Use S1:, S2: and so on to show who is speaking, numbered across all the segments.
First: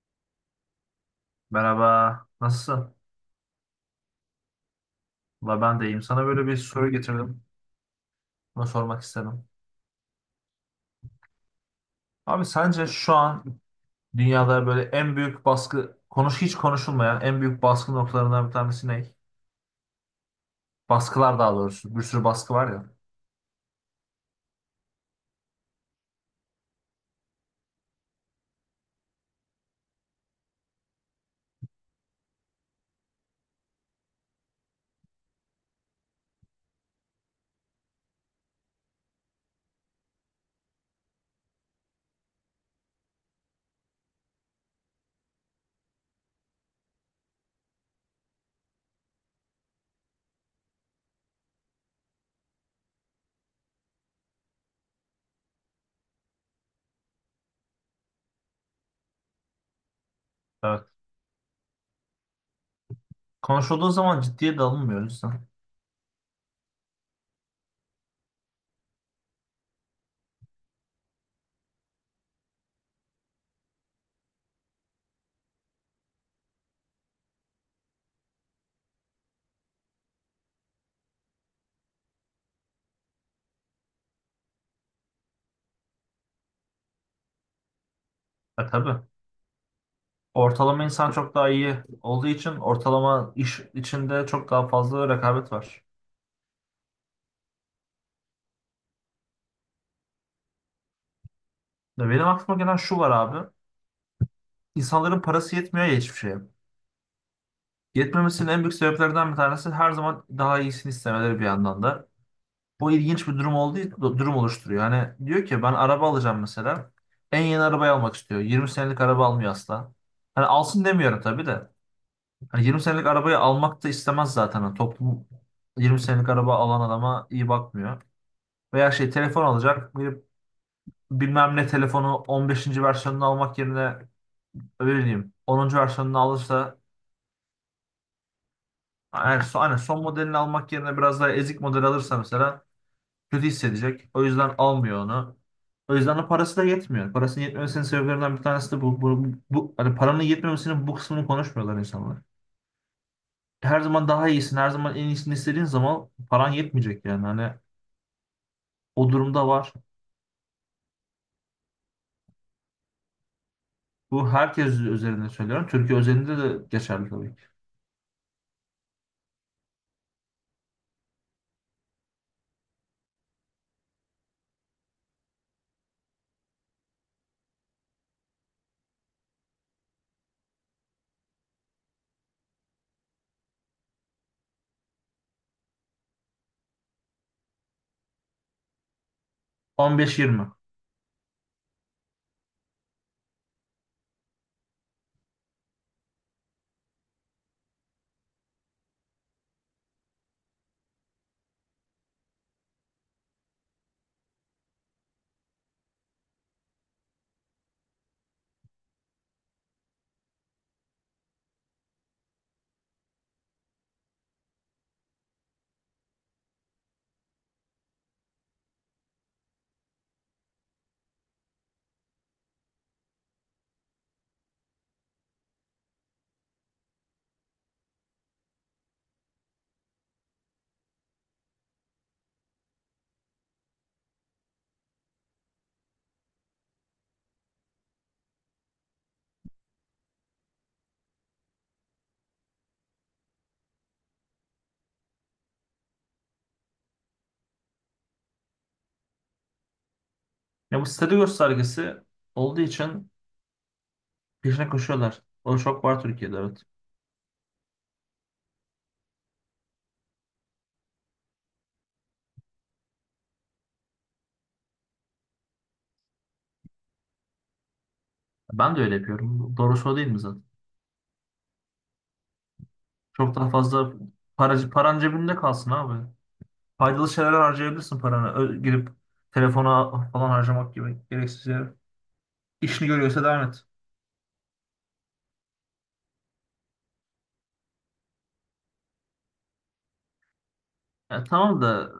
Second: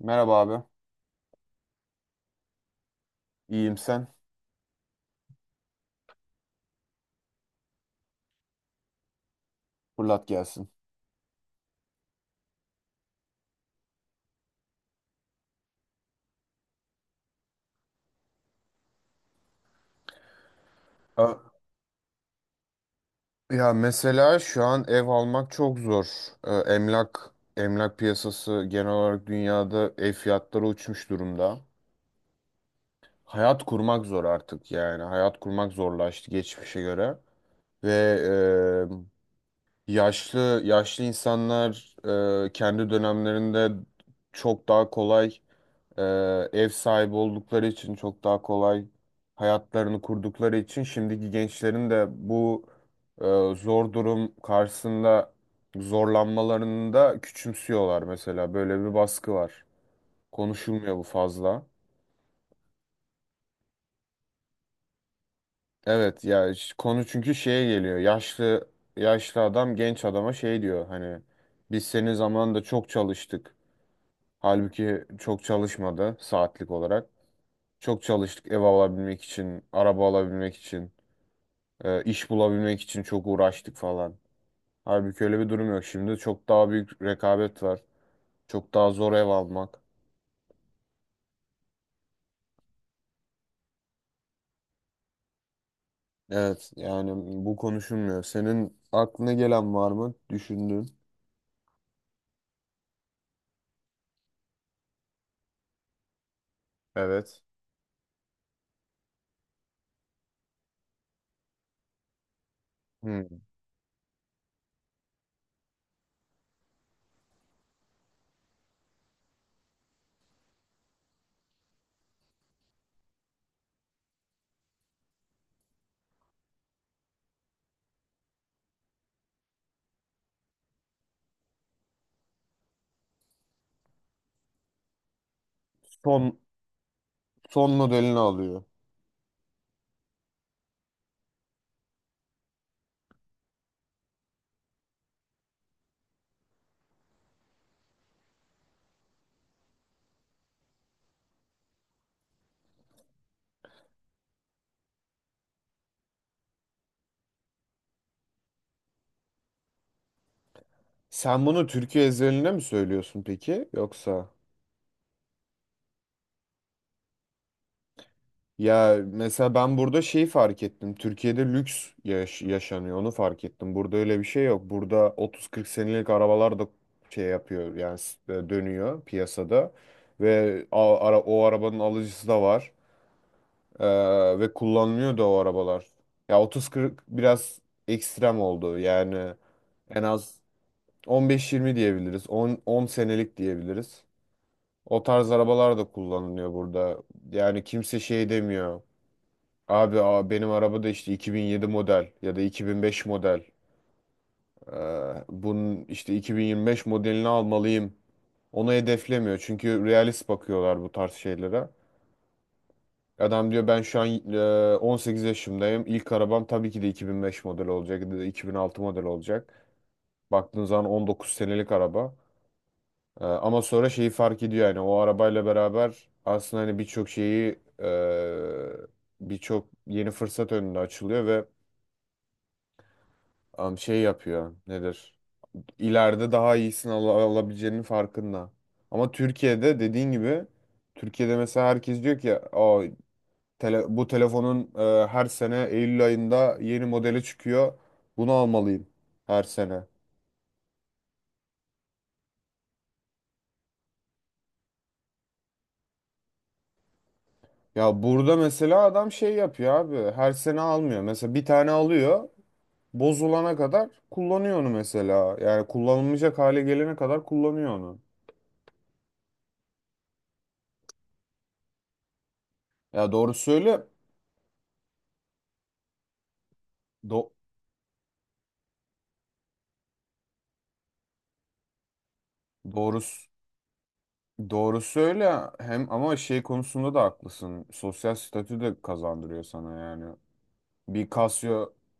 S1: Merhaba abi.
S2: Merhaba, nasılsın?
S1: İyiyim sen.
S2: Valla ben de iyiyim. Sana böyle bir soru getirdim. Bunu sormak istedim.
S1: Fırlat gelsin.
S2: Abi sence şu an dünyada böyle en büyük baskı, hiç konuşulmayan en büyük baskı noktalarından bir tanesi ne?
S1: A-
S2: Baskılar daha doğrusu. Bir sürü baskı var ya.
S1: Ya mesela şu an ev almak çok zor. Emlak piyasası genel olarak dünyada ev fiyatları uçmuş durumda. Hayat kurmak zor artık yani. Hayat kurmak zorlaştı geçmişe göre. Ve yaşlı yaşlı insanlar kendi dönemlerinde çok daha kolay, Ee, ev sahibi oldukları için çok daha kolay hayatlarını kurdukları için şimdiki gençlerin de bu e, zor durum karşısında zorlanmalarını da küçümsüyorlar mesela. Böyle bir baskı var.
S2: Evet.
S1: Konuşulmuyor bu fazla.
S2: Konuşulduğu zaman ciddiye de alınmıyor insan.
S1: Evet ya, konu çünkü şeye geliyor. Yaşlı yaşlı adam genç adama şey diyor, hani biz senin zamanında çok çalıştık. Halbuki çok çalışmadı saatlik olarak. Çok çalıştık ev alabilmek için, araba alabilmek için. İş bulabilmek için çok uğraştık falan. Halbuki öyle bir durum yok. Şimdi çok daha büyük rekabet var.
S2: E
S1: Çok daha
S2: tabii.
S1: zor ev almak.
S2: Ortalama insan çok daha iyi olduğu için ortalama iş içinde çok daha fazla rekabet var.
S1: Evet, yani bu konuşulmuyor. Senin aklına gelen var mı? Düşündüğün.
S2: Ya benim aklıma gelen şu var abi. İnsanların parası yetmiyor ya hiçbir şeye.
S1: Evet.
S2: Yetmemesinin en büyük sebeplerden bir tanesi her zaman daha iyisini istemeleri bir yandan da. Bu ilginç
S1: Hmm.
S2: bir durum olduğu durum oluşturuyor. Hani diyor ki ben araba alacağım mesela. En yeni arabayı almak istiyor. 20 senelik araba almıyor asla. Hani alsın demiyorum tabii de. Hani 20 senelik arabayı almak da istemez zaten. Hani toplum 20 senelik araba alan adama iyi bakmıyor. Veya şey telefon alacak. Bilmem ne telefonu 15. versiyonunu almak yerine öyle diyeyim 10. versiyonunu
S1: Son
S2: alırsa,
S1: son modelini alıyor.
S2: yani son, hani son modelini almak yerine biraz daha ezik model alırsa mesela kötü hissedecek. O yüzden almıyor onu. O yüzden de parası da yetmiyor. Parasının yetmemesinin sebeplerinden bir tanesi de bu. Hani paranın yetmemesinin bu kısmını konuşmuyorlar insanlar. Her zaman daha iyisin, her zaman en iyisini istediğin zaman paran yetmeyecek yani. Hani o durumda var.
S1: Sen bunu Türkiye özeline mi söylüyorsun peki? Yoksa?
S2: Bu herkes üzerinde söylüyorum. Türkiye özelinde de geçerli tabii ki.
S1: Ya mesela ben burada şeyi fark ettim. Türkiye'de lüks yaşanıyor. Onu fark ettim. Burada öyle bir şey yok. Burada 30-40 senelik arabalar da şey yapıyor. Yani dönüyor piyasada. Ve o arabanın alıcısı da var. Ve kullanılıyor da o arabalar. Ya 30-40 biraz ekstrem oldu. Yani
S2: on
S1: en
S2: beş
S1: az
S2: yirmi.
S1: 15-20 diyebiliriz. 10 senelik diyebiliriz. O tarz arabalar da kullanılıyor burada. Yani kimse şey demiyor. Abi benim arabada işte 2007 model ya da 2005 model. Bunun işte 2025 modelini almalıyım. Onu hedeflemiyor çünkü realist bakıyorlar bu tarz şeylere. Adam diyor ben şu an 18 yaşındayım. İlk arabam tabii ki de 2005 model olacak ya da 2006 model olacak. Baktığın zaman 19 senelik araba. Ama sonra şeyi fark ediyor, yani o arabayla beraber aslında hani birçok şeyi, birçok yeni fırsat önüne açılıyor ve şey yapıyor. Nedir? İleride daha iyisini alabileceğinin farkında. Ama Türkiye'de dediğin gibi, Türkiye'de mesela herkes diyor ki bu telefonun her sene Eylül ayında yeni modeli çıkıyor. Bunu almalıyım her sene.
S2: Ya bu statü göstergesi olduğu için peşine koşuyorlar. O çok var Türkiye'de, evet.
S1: Ya burada mesela adam şey yapıyor abi. Her sene almıyor. Mesela bir tane alıyor. Bozulana kadar kullanıyor onu mesela. Yani kullanılmayacak hale gelene kadar kullanıyor onu.
S2: Ben de öyle yapıyorum. Doğrusu o değil mi zaten?
S1: Ya doğru
S2: Çok daha
S1: söyle.
S2: fazla paran cebinde kalsın abi. Faydalı
S1: Do
S2: şeyler harcayabilirsin paranı. Girip telefona falan harcamak gibi gereksiz yere. İşini görüyorsa
S1: doğrusu
S2: devam et.
S1: Doğrusu öyle, hem ama şey konusunda da haklısın. Sosyal statü de kazandırıyor sana yani. Bir
S2: Ya tamam
S1: Casio
S2: da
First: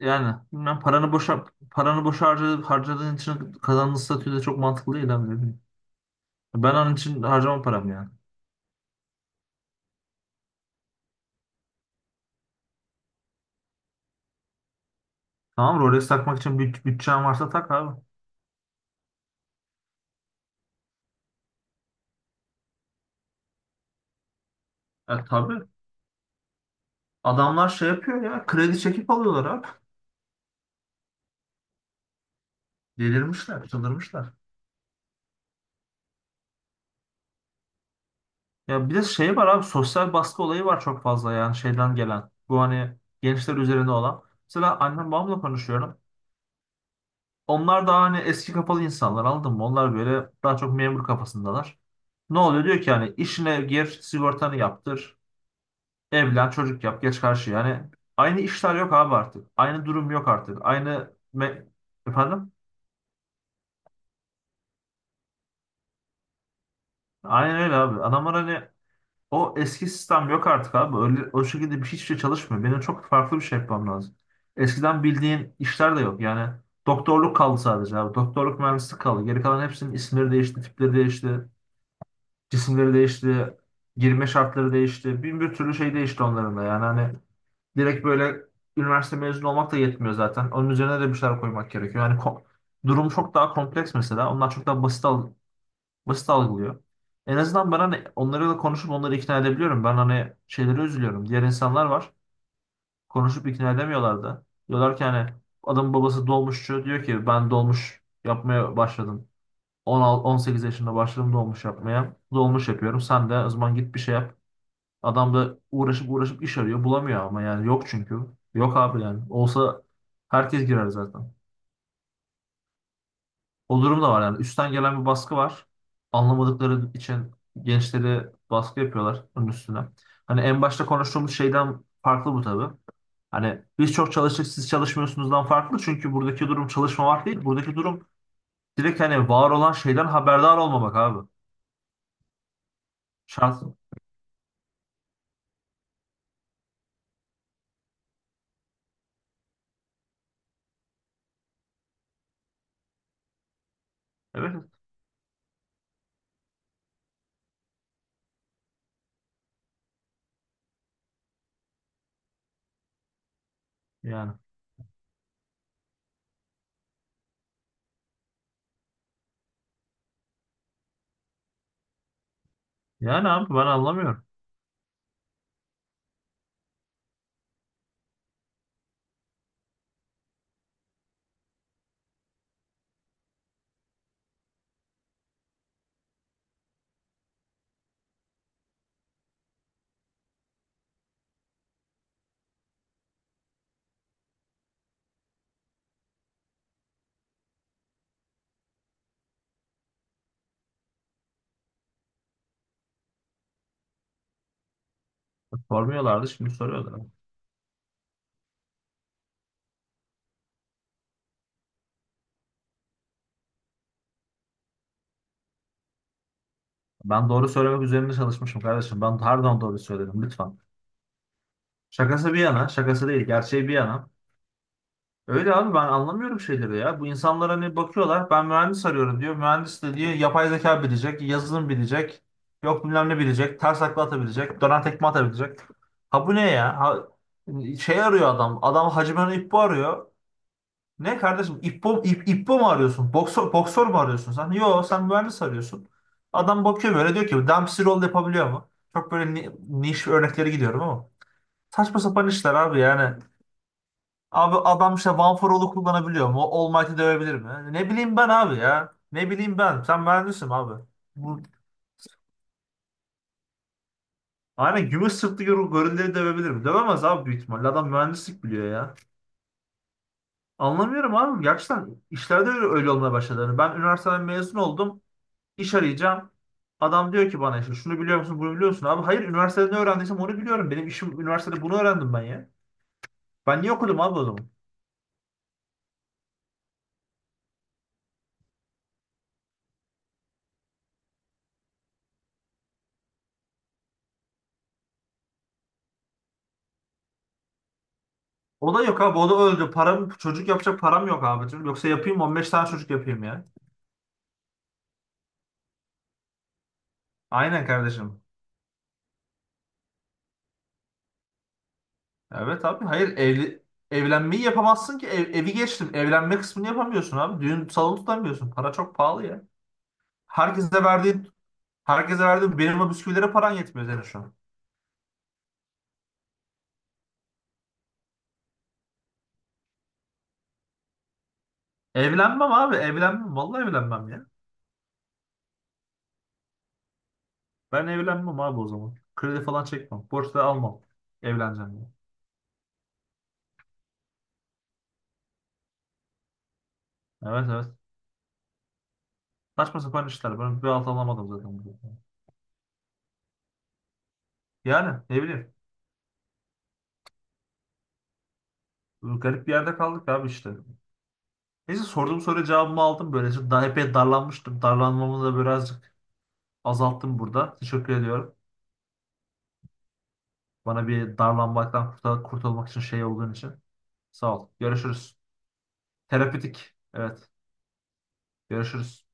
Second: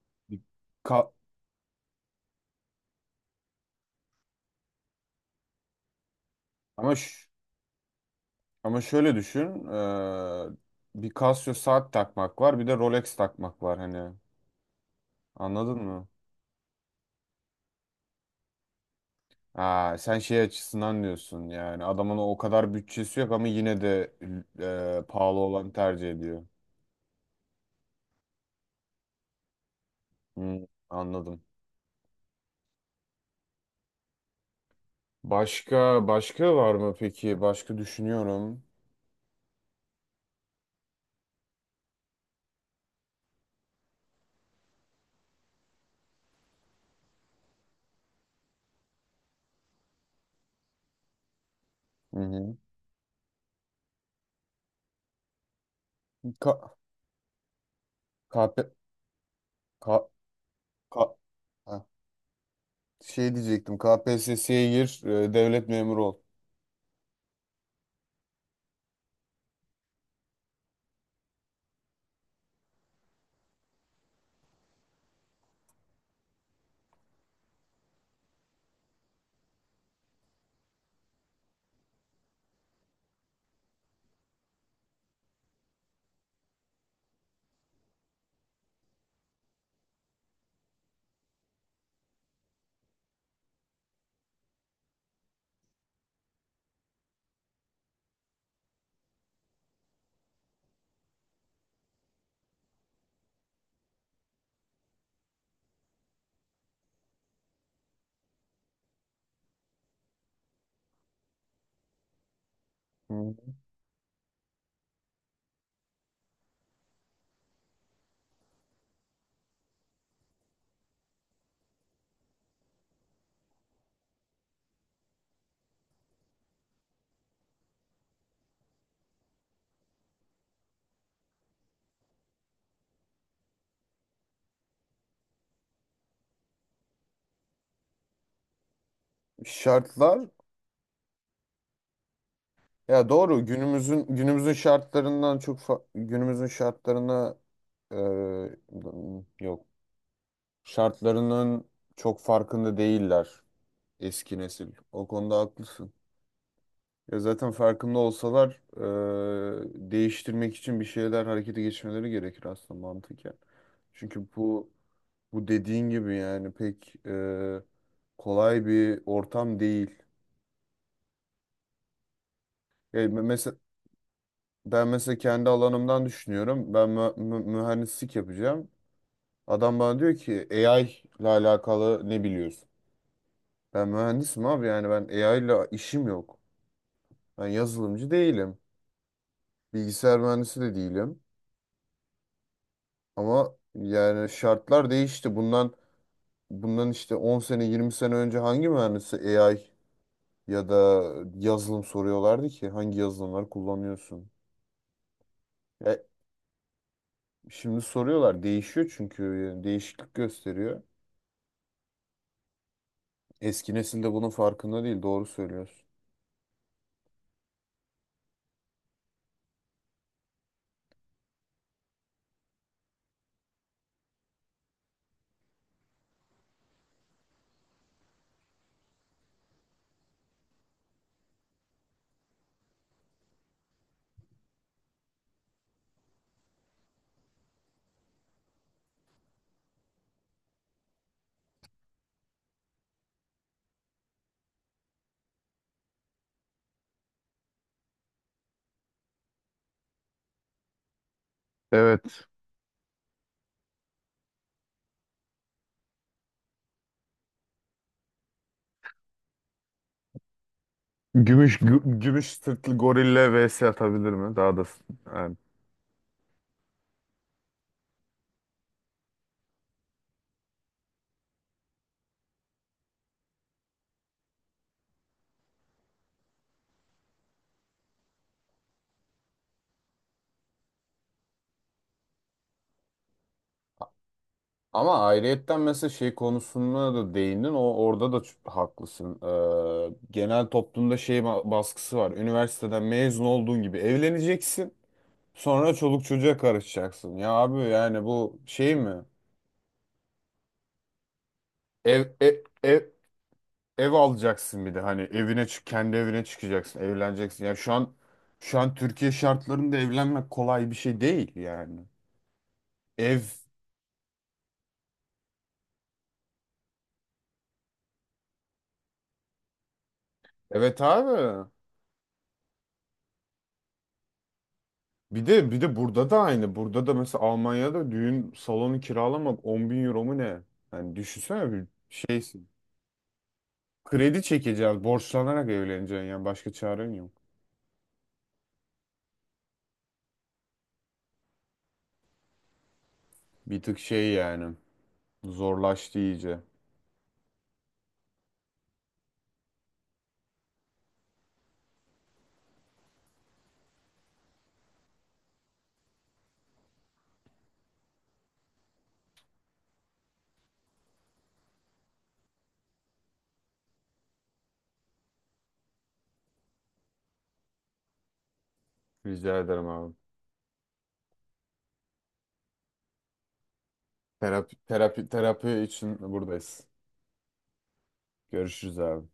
S2: yani
S1: bir
S2: bilmem
S1: ka-
S2: paranı boşa harcadı, harcadığın için kazandığın statü de çok mantıklı değil abi, ne bileyim. Ben onun
S1: ama
S2: için
S1: ş-
S2: harcamam paramı yani.
S1: ama şöyle düşün. Bir Casio saat takmak var, bir de Rolex takmak var hani.
S2: Tamam,
S1: Anladın mı?
S2: Rolex takmak için bütçen varsa tak abi.
S1: Ha, sen şey açısından diyorsun, yani adamın o kadar bütçesi yok ama yine de
S2: E
S1: pahalı
S2: tabii.
S1: olan tercih ediyor.
S2: Adamlar şey yapıyor ya, kredi çekip alıyorlar abi.
S1: Hmm, anladım.
S2: Delirmişler, çıldırmışlar.
S1: Başka başka var mı peki? Başka düşünüyorum.
S2: Ya bir de şey var abi, sosyal baskı olayı var çok fazla yani şeyden gelen. Bu hani gençler üzerine olan. Mesela annem babamla konuşuyorum. Onlar daha hani eski kafalı insanlar, anladın mı? Onlar böyle daha çok memur kafasındalar.
S1: Hı
S2: Ne
S1: hı.
S2: oluyor, diyor ki hani işine gir, sigortanı yaptır, evlen,
S1: Ka-
S2: çocuk yap, geç karşı yani.
S1: KP
S2: Aynı işler yok abi artık. Aynı
S1: Ka
S2: durum yok artık.
S1: ka ha,
S2: Efendim?
S1: Şey diyecektim. KPSS'ye gir, devlet memuru ol.
S2: Aynen öyle abi. Adamlar hani o eski sistem yok artık abi. Öyle, o şekilde bir hiçbir şey çalışmıyor. Benim çok farklı bir şey yapmam lazım. Eskiden bildiğin işler de yok. Yani doktorluk kaldı sadece abi. Doktorluk, mühendislik kaldı. Geri kalan hepsinin isimleri değişti, tipleri değişti, cisimleri değişti, girme şartları değişti. Bin bir türlü şey değişti onların da. Yani hani direkt böyle üniversite mezunu olmak da yetmiyor zaten. Onun üzerine de bir şeyler koymak gerekiyor. Durum çok daha kompleks mesela. Onlar çok daha basit algılıyor. En azından ben hani onlarla konuşup onları ikna edebiliyorum. Ben hani şeylere üzülüyorum. Diğer insanlar var. Konuşup ikna edemiyorlar da. Diyorlar ki hani adamın babası dolmuşçu. Diyor ki ben dolmuş yapmaya başladım. 16-18 yaşında başladım dolmuş yapmaya. Dolmuş yapıyorum. Sen de o
S1: Hı.
S2: zaman git bir şey yap. Adam da uğraşıp uğraşıp iş arıyor. Bulamıyor ama yani yok çünkü. Yok abi yani. Olsa herkes girer zaten. O durum da var yani. Üstten gelen bir baskı var. Anlamadıkları için gençleri baskı yapıyorlar onun üstüne. Hani en başta konuştuğumuz şeyden farklı bu tabii. Hani biz çok çalıştık siz çalışmıyorsunuzdan farklı. Çünkü buradaki durum çalışmamak değil. Buradaki durum direkt hani var olan şeyden
S1: Şartlar,
S2: haberdar olmamak abi.
S1: ya doğru,
S2: Şans.
S1: günümüzün şartlarından günümüzün şartlarına e, yok. Şartlarının çok farkında değiller eski
S2: Evet
S1: nesil. O konuda haklısın. Ya zaten farkında olsalar değiştirmek için bir şeyler harekete geçmeleri gerekir aslında mantıken. Çünkü
S2: yani.
S1: bu dediğin gibi yani pek kolay bir ortam değil.
S2: Yani abi
S1: Mesela
S2: ben anlamıyorum.
S1: ben mesela kendi alanımdan düşünüyorum. Ben mühendislik yapacağım. Adam bana diyor ki AI ile alakalı ne biliyorsun? Ben mühendisim abi, yani ben AI ile işim yok. Ben yazılımcı değilim. Bilgisayar mühendisi de değilim. Ama yani şartlar değişti. Bundan işte 10 sene 20 sene önce hangi mühendisi AI ya da yazılım soruyorlardı ki, hangi yazılımları kullanıyorsun? E,
S2: Sormuyorlardı, şimdi soruyorlar.
S1: Şimdi soruyorlar, değişiyor çünkü, yani değişiklik gösteriyor. Eski nesil de bunun farkında değil, doğru söylüyorsun.
S2: Ben doğru söylemek üzerine çalışmışım kardeşim. Ben her zaman doğru söyledim lütfen. Şakası bir yana, şakası değil, gerçeği bir yana. Öyle abi, ben anlamıyorum şeyleri ya. Bu insanlar hani bakıyorlar, ben mühendis arıyorum diyor. Mühendis de diyor yapay zeka bilecek, yazılım bilecek, yok bilmem ne bilecek, ters takla atabilecek, dönen tekme atabilecek. Ha bu ne ya? Ha, şey arıyor adam. Adam Hacı Bana İppo arıyor. Ne kardeşim İppo, İppo mu arıyorsun? Boksör, boksör mü arıyorsun sen? Yo, sen mühendis arıyorsun. Adam bakıyor böyle diyor ki Dempsey roll yapabiliyor mu? Çok böyle niş örnekleri gidiyorum ama. Saçma
S1: Evet.
S2: sapan işler abi yani. Abi adam işte One for All'u kullanabiliyor mu? All Might'i dövebilir mi? Ne bileyim ben abi ya. Ne bileyim ben. Sen mühendisin abi. Bu...
S1: Gümüş sırtlı gorille vs atabilir mi? Daha da
S2: Aynen gümüş
S1: yani.
S2: sırtlı gorilleri dövebilir mi? Dövemez abi büyük ihtimalle. Adam mühendislik biliyor ya. Anlamıyorum abi. Gerçekten işlerde öyle, öyle olmaya başladı. Yani ben üniversiteden mezun oldum. İş arayacağım. Adam diyor ki bana işte şunu biliyor musun, bunu biliyor musun? Abi hayır, üniversitede ne öğrendiysem onu biliyorum. Benim işim, üniversitede bunu öğrendim ben ya. Ben niye okudum abi o zaman?
S1: Ama ayrıyetten mesela şey konusuna da değindin. O orada da haklısın. Genel toplumda şey baskısı var. Üniversiteden mezun olduğun gibi evleneceksin. Sonra çoluk çocuğa karışacaksın. Ya abi yani bu şey
S2: O da yok
S1: mi?
S2: abi, o da öldü. Çocuk yapacak param yok abi. Yoksa
S1: Ev
S2: yapayım,
S1: ev
S2: 15 tane
S1: ev,
S2: çocuk yapayım ya.
S1: ev alacaksın bir de hani, evine çık kendi evine çıkacaksın, evleneceksin. Ya
S2: Aynen
S1: şu an
S2: kardeşim.
S1: şu an Türkiye şartlarında evlenmek kolay bir şey değil yani.
S2: Evet abi hayır,
S1: Ev
S2: evlenmeyi yapamazsın ki. Evi geçtim. Evlenme kısmını yapamıyorsun abi. Düğün salonu tutamıyorsun. Para çok pahalı ya.
S1: evet
S2: Herkese verdiğin
S1: abi.
S2: herkese verdiğin benim o bisküvilere paran yetmiyor senin şu an.
S1: Bir de burada da aynı. Burada da mesela Almanya'da düğün salonu kiralamak 10.000 euro mu ne? Hani düşünsene bir
S2: Evlenmem
S1: şeysin.
S2: abi, evlenmem. Vallahi evlenmem
S1: Kredi
S2: ya.
S1: çekeceğiz, borçlanarak evleneceksin yani başka çaren yok.
S2: Ben evlenmem abi o zaman. Kredi falan çekmem. Borç da almam. Evleneceğim ya.
S1: Bir tık şey yani zorlaştı iyice.
S2: Evet, evet. Saçma sapan işler. Ben bir alt alamadım zaten. Yani ne bileyim. Garip bir yerde kaldık abi işte. Neyse, sorduğum soruya cevabımı aldım. Böylece daha epey darlanmıştım. Darlanmamı da birazcık azalttım burada. Teşekkür ediyorum.
S1: Rica ederim abi.
S2: Bana bir darlanmaktan kurtulmak için şey olduğun için. Sağ ol.
S1: Terapi, terapi,
S2: Görüşürüz.
S1: terapi için buradayız.
S2: Terapetik. Evet.
S1: Görüşürüz
S2: Görüşürüz.
S1: abi.